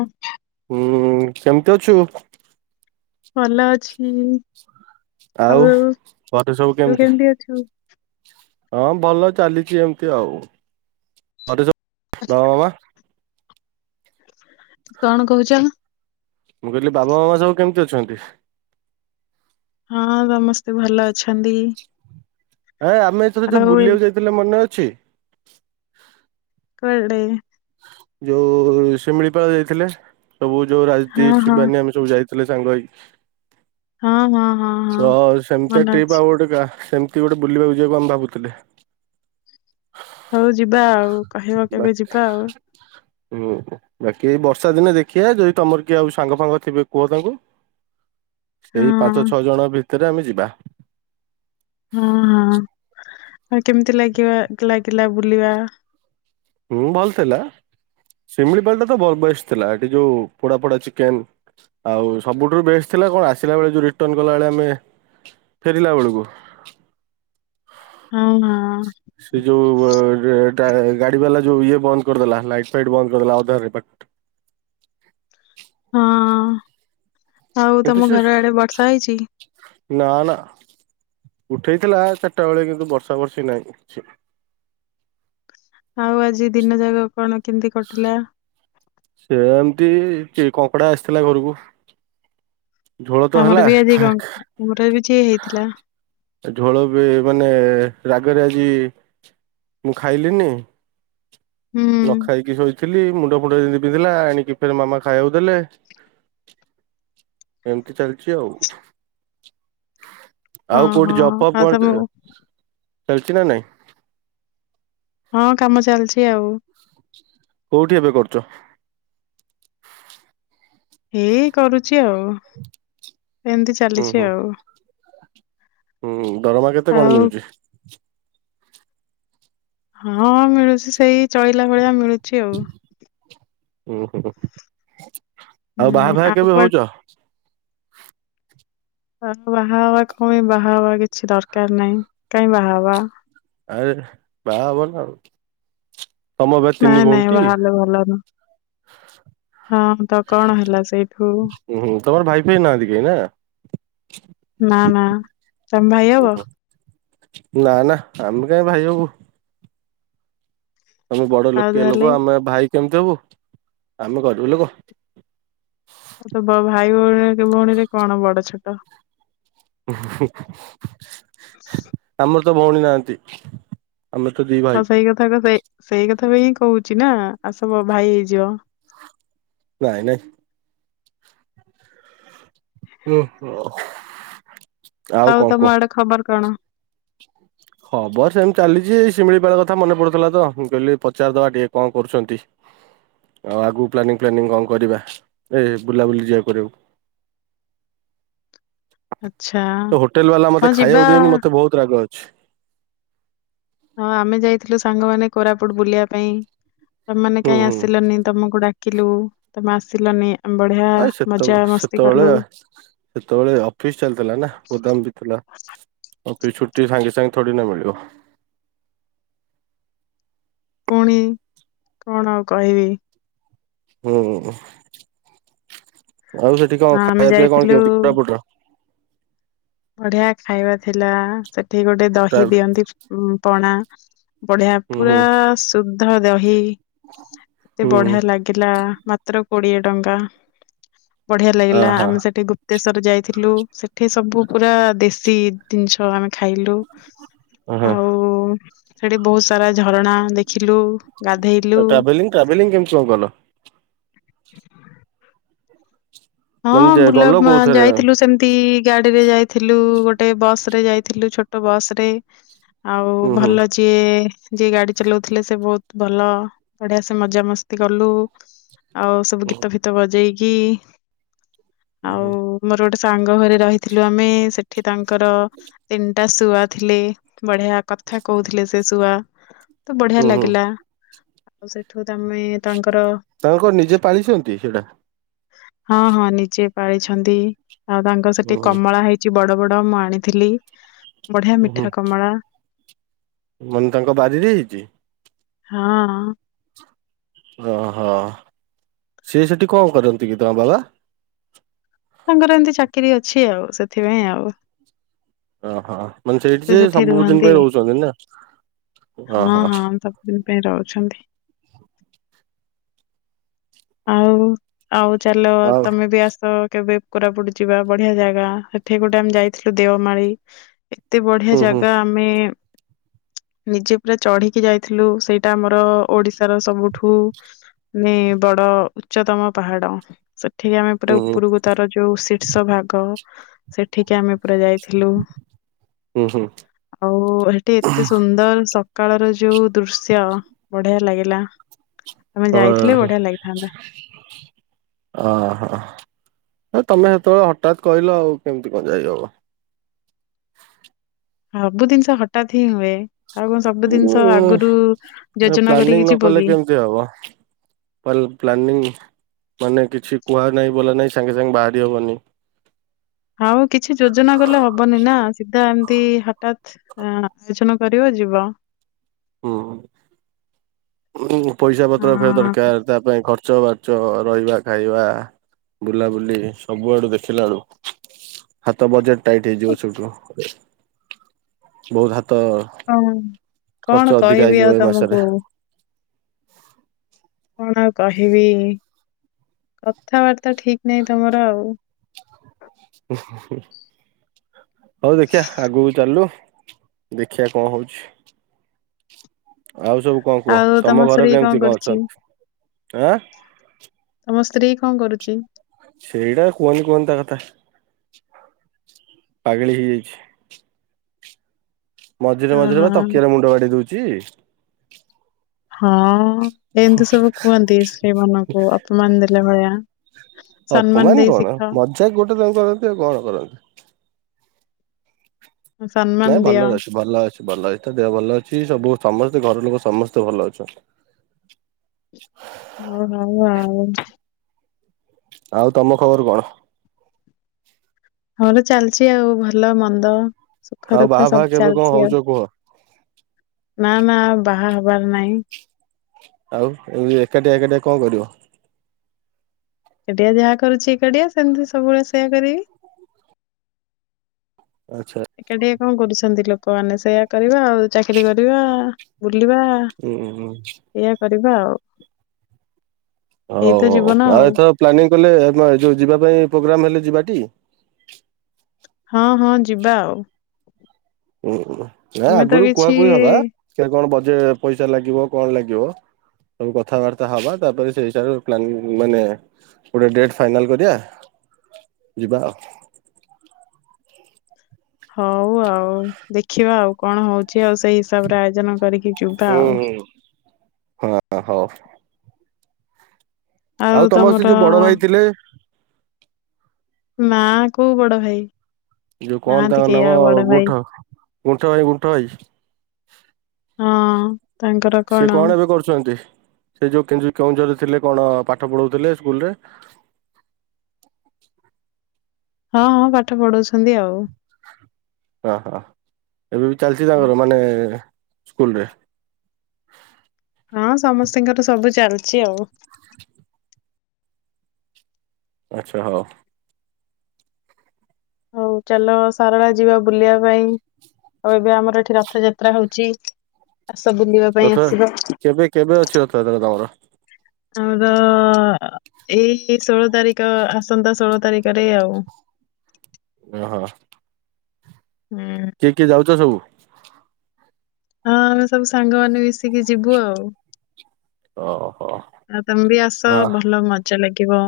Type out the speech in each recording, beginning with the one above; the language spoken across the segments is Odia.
ହ ଉଁ କେମିତି ଅଛୁ? ଭଲ ଅଛି। ଆଉ ଘରେ ସବୁ ତୁ କେମିତି ଅଛୁ? ହଁ ଭଲ ଚାଲିଚି ଏମତି ଆଉ। [unintelligible] କଣ କହୁଚ? ମୁଁ କହିଲି ବାବା ମାମା ସବୁ କେମିତି ଅଛନ୍ତି? ହଁ ସମସ୍ତେ ଭଲ ଅଛନ୍ତି। ଏ ଆମେ ଏ ଥର ଯୋଉ ଆଉ ଏ- ବୁଲିବାକୁ ଯାଇଥିଲେ ମନେ ଅଛି? କୁଆଡ଼େ? ଯୋଉ ଶିମିଳିପାଳ ଯାଇଥିଲେ। ସବୁ ଯୋଉ ହଁ ରାଜଦୀପ୍, ହଁ ଶିବାନୀ ଆମେ ଯୋଉ ଯାଇଥିଲେ ସାଙ୍ଗ ହେଇ ହଁ ହଁ ହଁ। ହଁ ତ ସେମିତିଆ ମନେ ଟ୍ରିପ୍ ଅଛି ଆଉ ଗୋଟେ ସେମିତି ଗୋଟେ ବୁଲିବାକୁ ଯିବାକୁ ଆମେ ଭାବୁଥିଲେ। ହଉ ଯିବା ଆଉ। କହିବ କେବେ ବାକି ଯିବା ଆଉ। ହୁଁ। ବାକି ଏଇ ବର୍ଷା ଦିନେ ଦେଖିବା ଯଦି ତମର କିଏ ଆଉ ସାଙ୍ଗ ଫାଙ୍ଗ ଥିବେ କୁହ ତାଙ୍କୁ। ସେଇ ପାଞ୍ଚ ହଁ ଛଅ ଜଣ ଭିତରେ ଆମେ ଯିବା। ହଁ ହଁ। ଆଉ କେମିତି ଲାଗିବା ଲାଗିଲା ବୁଲିବା? ହୁଁ ଭଲ୍ ଥିଲା। ଶିମିଳିପାଳ ଟା ତ ବ ବେଷ୍ଟ ଥିଲା। ହେଠି ଯୋଉ ପୋଡା ପୋଡା ଚିକେନ୍ ଆଉ ସବୁଠୁ ବେଷ୍ଟ ଥିଲା କଣ ଆସିଲା ବେଳେ ଯୋଉ ରିଟର୍ଣ କଲାବେଳେ ଆମେ ଫେରିଲା ବେଳୁକୁ ହଁ ହଁ। ସେ ଯୋଉ ଗାଡି ବାଲା ଯୋଉ ଇଏ ବନ୍ଦ କରିଦେଲା ଲାଇଟ୍ ଫାଇଟ୍ ବନ୍ଦ କରିଦେଲା ଅଧାରେ ବା ହଁ। ଆଉ କିନ୍ତୁ ତମ ସେ ଘର ଆଡେ ବର୍ଷା ହେଇଚି? ନା ନା। ଉଠେଇଥିଲା ଚାରିଟା ବେଳେ କିନ୍ତୁ ବର୍ଷା ବର୍ଷି ନାହିଁ କିଛି। ଆଉ ଆଜି ଦିନ ଯାକ କଣ କେମିତି କଟିଲା? ସେମତି କଙ୍କଡା ଆସିଥିଲା ଘରକୁ। ଝୋଳ ତ ହେଲା। ଆମର ବି ଆଜି କଣ ଆମର ବି ଯେ ହେଇଥିଲା ଏ ଝୋଳ ବି ମାନେ ରାଗରେ ଆଜି ମୁଁ ଖାଇଲିନି। ହୁଁ। ନ ଖାଇକି ଶୋଇଥିଲି। ମୁଣ୍ଡ ଫୁଣ୍ଡ ଯେମତି ବିନ୍ଧିଲା ଆଣିକି ଫେରେ ମାମା ଖାଇବାକୁ ଦେଲେ। ଏମତି ଚାଲିଚି ଆଉ। ହଁ ଆଉ ହଁ କୋଉଠି ଜବ୍ ଫବ୍ ଆଉ କଣ ତମ ଚାଲିଚି ନା ନାଇଁ? ହଁ କାମ ଚାଲିଛି ଆଉ। କୋଉଠି ଏବେ କରୁଛ? ହେଇ କରୁଛି ଆଉ ଏମିତି ହୁଁ ଚାଲିଛି ହୁଁ ଆଉ। ହୁଁ ଦରମା କେତେ କଣ ଆଉ ମିଳୁଛି? ହଁ ମିଳୁଛି ସେଇ ଚଳିଲା ଭଳିଆ ମିଳୁଛି ଆଉ। ଓ ହୋ ଆଉ ହୁଁ ବାହା ଫା କେବେ କୁଆଡେ ହଉଛ? ବାହାବା କପାଇ ବାହା ହେବା କିଛି ଦରକାର ନାହିଁ କାହିଁ ବାହା ହେବା। ଆରେ ବାହାହବ ନା ଆଉ। ତମ ଏବେ ତିନି ନାଇଁ ନାଇଁ ଭଉଣୀଟି? ବାହା ହେଲେ ଭଲ ନୁହଁ। ହଁ ତ କଣ ହେଲା ସେଇଠୁ? ହୁଁ ହୁଁ ତମର ଭାଇ ଫାଇ ନାହାନ୍ତି କେହି ନା? ନା ନା ତମେ ଭାଇ ହବ? ନା ନା ଆମେ କାହିଁ ଭାଇ ହବୁ। ତମେ ବଡ ଆଉ ଲୋକିଆ ଲୋକ ତାହେଲେ ଆମେ ଭାଇ କେମିତି ହବୁ ଆମେ କରିବୁ ଲୋକ। ତ ଭାଇ ଭଉଣୀ ଭଉଣୀରେ କଣ ବଡ ଛୋଟ। ଆମର ତ ଭୋଉଣୀ ନହାନ୍ତି। ଆମେ ତ ଦି ହଁ ସେଇ କଥା ସେଇ ସେଇ କଥା ପାଇଁ ହିଁ କହୁଛି ନା ଆସ ମୋ ଭାଇ ହେଇଯିବ। ନାଇଁ ନାଇଁ। ହୁଁ ଅ ଆଉ ତମ ଆଡେ ଖବର କଣ? ଖବର ସେମିତି ଚାଲିଛି ଏଇ ଶିମିଳିପାଳ କଥା ମନେ ପଡୁଥିଲା ତ ମୁଁ କହିଲି ପଚାରଦବା ଟିକେ କଣ କରୁଛନ୍ତି। ଆଉ ଆଗକୁ ପ୍ଲାନିଂ ଫ୍ଲାନିଂ କଣ କରିବା ଏ ବୁଲାବୁଲି ଯିବା କରିବାକୁ? ଆଚ୍ଛା ତ ହୋଟେଲ ବାଲା ମତେ ହଁ ଯିବା ଖାଇବାକୁ ଦେଇନି ମତେ ବହୁତ ରାଗ ଅଛି। ହଁ ଆମେ ଯାଇଥିଲୁ ସାଙ୍ଗମାନେ କୋରାପୁଟ ବୁଲିବା ପାଇଁ ତମମାନେ ହୁଁ କାହିଁ ହୁଁ। ଆସିଲନି ତମକୁ ଡାକି କିଲୁ ତମେ ଆସିଲନି। ଆମେ ବଢିଆ ଆ ମଜା ସେତବେ ମସ୍ତି ସେତେବେଳେ କଲୁ ସେତେବେଳେ ଅଫିସ ଚାଲିଥିଲା ନା ଗୋଦାମ ଥିଲା ଅଫିସ ଛୁଟି ସାଙ୍ଗେ ସାଙ୍ଗେ ଥୋଡି ନା ମିଳିବ। ପୁଣି କଣ ଆଉ କହିବି? ହୁଁ ଆଉ ସେଠି ହଁ କଣ ଆମେ ଖାଇବା ପିଇବା କଣ ଯାଇଥିଲୁ କେମିତି କୋରାପୁଟର? ବଢିଆ ଖାଇବା ଥିଲା ସେଠି ଗୋଟେ ଦହି ହୁଁ ଦିଅନ୍ତି ଉଁ ପଣା ବଢିଆ ହୁଁ ପୁରା ଶୁଦ୍ଧ ଦହି ଏତେ ହୁଁ ହୁଁ ବଢିଆ ଲାଗ କିଲା ମାତ୍ର କୋଡିଏ ଟଙ୍କା ବଢିଆ ଲାଗିଲା ଆହା ଆମେ ସେଠି ଗୁ ଗୁପ୍ତେଶ୍ୱର ଯାଇଥିଲୁ ସେଠି ସବୁ ପୁରା ଦେଶୀ ଜିନିଷ ଆମେ ଖାଇଲୁ ଆହା। ଆଉ ସେଠି ବହୁତ ସାରା ଝରଣା ଦେଖି ଖିଲୁ ଗାଧେଇଲୁ ଟ୍ରାଭେଲିଂ ଟ୍ରାଭେଲିଂ କେମିତି କଣ କଲ? ହଁ ମାନେ ଯେ ବୁଲା ଗଲ କୋଉଥିରେ ଯାଇଥିଲୁ ସେମ ତି ଗାଡିରେ ଯାଇଥିଲୁ ଗୋଟେ ବସ ରେ ଯାଇଥିଲୁ ଛୋଟ ବସ ରେ ଆଉ ହୁଁ ହୁଁ। ଭଲ ଯିଏ ଯିଏ ଗାଡି ଚଲାଉଥିଲେ ସେ ବହୁତ ଭଲ ବଢିଆ ସେ ମଜାମସ୍ତି କଲୁ ଆଉ ସବୁ ହୁଁ ଗୀତ ଫିତ ବଜେଇକି ଆଉ ହୁଁ ମୋର ଗୋଟେ ସାଙ୍ଗ ଘରେ ରହିଥିଲୁ ଆମେ ସେଠି ତାଙ୍କର ତିନ ଟା ଶୁଆ ଥିଲେ ବଢିଆ କଥା କହୁଥିଲେ ସେ ଶୁଆ। ତ ବଢିଆ ହୁଁ ହୁଁ ଲାଗିଲା ଆଉ ସେଠୁ ତମେ ତାଙ୍କର ତାଙ୍କର ନିଜେ ପାଳିଛନ୍ତି ସେଇଟା? ହଁ ହଁ ନିଜେ ପାଳିଛନ୍ତି ଆଉ ତାଙ୍କର ହୁଁ ସେଠି ହୁଁ କମଳା ହେଇ ଚି ବଡ ବଡ ମୁଁ ଆଣିଥିଲି ବଢିଆ ହୁଁ। ମିଠା କମଳା। ମାନେ ତାଙ୍କ ବାରିରେ ହେଇଚି। ହଁ। ଅ ହ ସିଏ ସେଠି କଣ କରନ୍ତି କି ତାଙ୍କ ବାବା? ତାଙ୍କର ଏମିତି ଚାକିରି ଅଛି ଆଉ ସେଥିପାଇଁ ଆଉ। ଅ ହ ମାନେ ସେଇଠି ସେ ସେଠି ସବୁଦିନ ରୁହନ୍ତି ପାଇଁ ରହୁଛନ୍ତି ନା ଅହ। ଦିନ ପାଇଁ ରହୁଛନ୍ତି। ଆଉ ଆଉ ଚାଲ ଆଉ ତମେ ବି ଆସ କେବେ କୋରାପୁଟ ଯିବା ବଢିଆ ଜାଗା ସେଠି ଗୋଟେ ଆମେ ଯାଇଥିଲୁ ଦେଓମାଳି। ଏତେ ବଢିଆ ହୁଁ ହୁଁ ଜାଗା ଆମେ ନିଜେ ପୁରା ଚଢିକି ଯାଇଥିଲୁ, ସେଇଟା ଆମର ଓଡିଶାର ସବୁଠୁ ମାନେ ବଡ ଉଚ୍ଚତମ ପାହାଡ, ସେଠି ଆମେ ହୁଁ ପୁରା ହୁଁ ଉପରକୁ ତାର ଯୋଉ ଶୀର୍ଷ ଭାଗ ସେଠିକି ଆମେ ପୁରା ଯାଇଥିଲୁ। ହୁଁ ହୁଁ ଆଉ ହେଟି ଏତେ ସୁନ୍ଦର ସ ସକାଳର ଯୋଉ ଦୃଶ୍ୟ ବଢିଆ ଲାଗିଲା। ତମେ ଓ ଯାଇଥିଲେ ହୋ, ବଢିଆ ଲାଗିଥାନ୍ତା। ଅ ହ। ତମେ ହେତବେଳେ ହଠାତ୍ କହିଲ ଆଉ କେମିତି କଁ ଯାଇ ହବ। ସବୁ ଜିନିଷ ହଠାତ୍ ହିଁ ହୁଏ। ଆଉ କଣ ସବୁ ଜିନିଷ ଉଁ ଆଗୁରୁ ଯୋଜନା କରିକି ଯିବ କି। ଯେ ଅବ। ପଲ ପ୍ଲାନିଂ ମାନେ କିଛି କୁହା ନାହିଁ ବୋଲା ନାହିଁ ସାଙ୍ଗେ ସାଙ୍ଗେ ବାହାରି ହବନି। ଆଉ କିଛି ଯୋଜନା କଲେ ହବନି ନା ସିଧା ଏମିତି ହଠାତ୍। ହ ଆଲୋଚନା କରିବ ଯିବ। ହୁଁ, ପଇସା ପତ୍ର ଫେର ଦରକାର ତା ପାଇଁ ଖର୍ଚ୍ଚ ବା ଖର୍ଚ ରହିବା ଖାଇବା ବୁଲାବୁଲି ସବୁଆଡୁ ଦେଖିଲାଳୁ ହାତ ବଜେଟ ଟାଇଟ୍ ହେଇଯିବ ସେଇଠୁ, ବହୁତ ହାତ କଂ ଖର୍ଚ୍ଚ କଣ ଅଧିକା କହିବି ହେଇଯିବ ଆଉ ଏ ମାସରେ ତମକୁ। କଣ ଆଉ କହିବି କଥାବାର୍ତା ଠିକ ନାଇଁ ତମର ଆଉ। ହଉ ଦେଖିଆ ଆଗକୁ ଚାଲୁ। ଦେଖିଆ କଁ ହଉଛି। ଆଉ ସବୁ କଣ କୁହ ଆଉ ତମ ଘର ସ୍ତ୍ରୀ କେମିତି କଣ କରୁଛି ଅଛନ୍ତି, ଆଁ? ତମ ସ୍ତ୍ରୀ କଣ କରୁଚି? ସେଇଡ଼ା କୁହନି କୁହନି ତା କଥା ପାଗିଳି ହେଇଯାଇଚି। ମଝିରେ ମଝିରେ ଓହୋ ବା ତକିଆରେ ମୁଣ୍ଡ ବାଡେଇ ଦଉଚି। ହଁ ଏମିତି ସବୁ କୁହନ୍ତି ସ୍ତ୍ରୀ ମାନଙ୍କୁ ଅପମାନ ଦେଲା ଭଳିଆ। ସମ୍ମାନ ଦେଇ ଶିଖ। ସେଇ ଗୋଟେ [unintelligible] ଆଉ କଣ କରନ୍ତି। ନାଇଁ ସମ୍ମାନ ଦିଅ ଭଲରେ ଅଛି ଭଲ ଅଛି ଭଲ ଅଛି ତା ଦେହ ଭଲ ଅଛି ସବୁ ସମସ୍ତେ ଘର ଲୋକ ସମସ୍ତେ ଭଲ ଅଛନ୍ତି। ହଁ ହୋଉ ଆଉ। ଆଉ ତମ ଖବର କଣ? ହର ଚାଲିଛି ଆଉ ଭଲ ମନ୍ଦ ସୁଖ ଆଉ ବାହା ଦୁଃଖ ଫାହା ସବୁ କେବେ କଣ ଚାଲିଛି ହଉଛ ଆଉ। କୁହ? ନା ନା ଆଉ ବାହା ହବାର ନାଇଁ। ଆଉ ଏମ ଏକାଟିଆ ଏକାଟିଆ କଣ କରିବ? ଏକାଟିଆ ଯାହା କରୁଛି ଏକାଡିଆ ସେମିତି ସବୁବେଳେ ସେୟା କରିବି। ଆଚ୍ଛା। ଏକାଟିଆ କଣ କରୁଛନ୍ତି ଲୋକମାନେ ସେଇଆ କରିବା ଆଉ ଚାକିରୀ କରିବା ବୁଲିବା ହୁଁ ହୁଁ ଏଇଆ କରିବା ଆଉ ହଉ ଏଇ ତ ହଉ ଜୀବନ ଆଉ ଏଥର ପ୍ଲାନିଂ କଲେ ଯୋଉ ଯିବା ପାଇଁ ପ୍ରୋଗ୍ରାମ ହେଲେ ଯିବାଟି? ହଁ ହଁ ଯିବା ଆଉ। ଉଁ ଆମେ ତ ଆଗରୁ କିଛି କୁହାକୁହି ହବା କଣ ବଜେ ପଇସା ଲାଗିବ କଣ ଲାଗିବ? ସବୁ କଥାବାର୍ତା ହବା ତାପରେ ସେ ହିସାବରେ ପ୍ଲାନିକ୍ ମାନେ ଗୋଟେ ଡେଟ୍ ଫାଇନାଲ କରିବା ଯିବା ଆଉ ହଉ ଆଉ ଦେଖିବା ଆଉ କଣ ହଉଛି ଆଉ ସେଇ ହିସାବରେ ଆୟୋଜନ କରିକି ଯିବା ହୁଁ ଆଉ। ହୁଁ। ହଁ ହଉ। ଆଉ ସେ ତମର ଯୋଉ ବଡ ଭାଇ ଥିଲେ ମା କୋଉ ବଡ ଭାଇ? ଯୋଉ କଣ ନାହାନ୍ତି ତାଙ୍କ କେହି ନାମ ଆଉ ବଡ ଭାଇ ଗୁଣ୍ଠ ଗୁଣ୍ଠ ଭାଇ ଗୁଣ୍ଠ ଭାଇ। ହଁ। ସେ କଣ ଏବେ କରୁଛନ୍ତି? ସେ ଯୋଉ କେଉଁଝରରେ ଥିଲେ କଣ ପାଠ ପଢ଼ଉଥିଲେ ସ୍କୁଲରେ? ହଁ ହଁ ପାଠ ପଢଉଛନ୍ତି ଆଉ ହଁ ହଁ ଏବେ ବି ଚାଲିଛି ହଁ ତାଙ୍କର ମାନେ ସ୍କୁଲରେ। ହଁ ସମସ୍ତଙ୍କର ସବୁ ଚାଲିଛି ଆଉ। ଆଚ୍ଛା ହଉ। ହଉ ଚାଲ ସାରଳା ଯିବା ବୁଲିବା ପାଇଁ? ଆଉ ଏବେ ଆମର ଏଠି ରଥଯାତ୍ରା ହଉଛି ଆସ ବୁଲିବା ପାଇଁ ରଥ ଆସିଵ? କେବେ କେବେ ଅଛି ରଥଯାତ୍ରା ତମର? ଆମର ଏଇ ଷୋଳ ତାରିଖ ଆସନ୍ତା ଷୋହଳ ତାରିଖରେ ଆଉ ହଁ ହଁ। ହୁଁ। କିଏ କିଏ ଯାଉଛ ସବୁ? ହଁ ଆମେ ସବୁ ସାଙ୍ଗମାନେ ମିଶିକି ଯିବୁ ଆଉ ଓହୋ। ଆଉ ତମେ ବି ଆସ ଆ ଭଲ ମଜା ଲାଗିବ।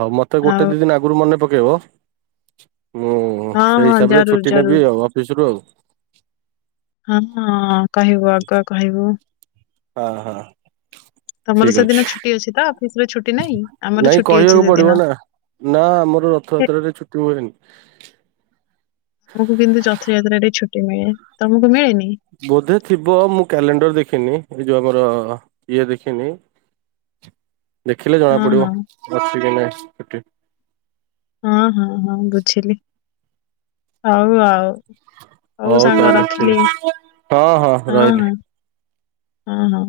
ହଉ ମତେ ଗୋଟେ ଆଉ ଦି ଦିନ ଆଗରୁ ମନେ ପକେଇବ ମୁଁ ହୁଁ ହଁ ସେଇ ହଁ ହିସାବରେ ଜରୁର ଛୁଟି ଜରୁର ନେବି ଆଉ ଅଫିସରୁ ଆଉ। ହଁ ହଁ କହିବୁ ଆଗୁଆ କହିବୁ? ହଁ ହଁ। ତମର ଠିକ ଅଛି ସେଦିନ ଛୁଟି ଅଛି ତ ଅଫିସରେ ଛୁଟି ନାହିଁ ଆମର ନାଇଁ ଛୁଟି କହିବାକୁ ଅଛି ପଡିବ ସେଦିନ। ନା ନା ଆମର ହେ, ରଥଯାତ୍ରାରେ ଛୁଟି ହୁଏନି। ଆମକୁ କିନ୍ତୁ ରଥଯାତ୍ରାରେ ଛୁଟି ମିଳେ ତମକୁ ମିଳେନି। ବୋଧେ ଥିବ ମୁଁ କ୍ୟାଲେଣ୍ଡର ଦେଖିନି ଏଇ ଯୋଉ ଆମର ଇଏ ଦେଖିନି। [inaudible] ଦେଖିଲେ ହଁ ଜଣାପଡ଼ିବ ହଁ ଅଛି କିନାହିଁ ଛୁଟି। ହଁ ହଁ ହଁ ବୁଝିଲି ହଉ ଆଉ। ହଉ ସାଙ୍ଗ ତାହେଲେ ଠିକ ରଖିଲି ହଁ ହଁ ରହିଲି ହଁ। ହଁ ହଁ।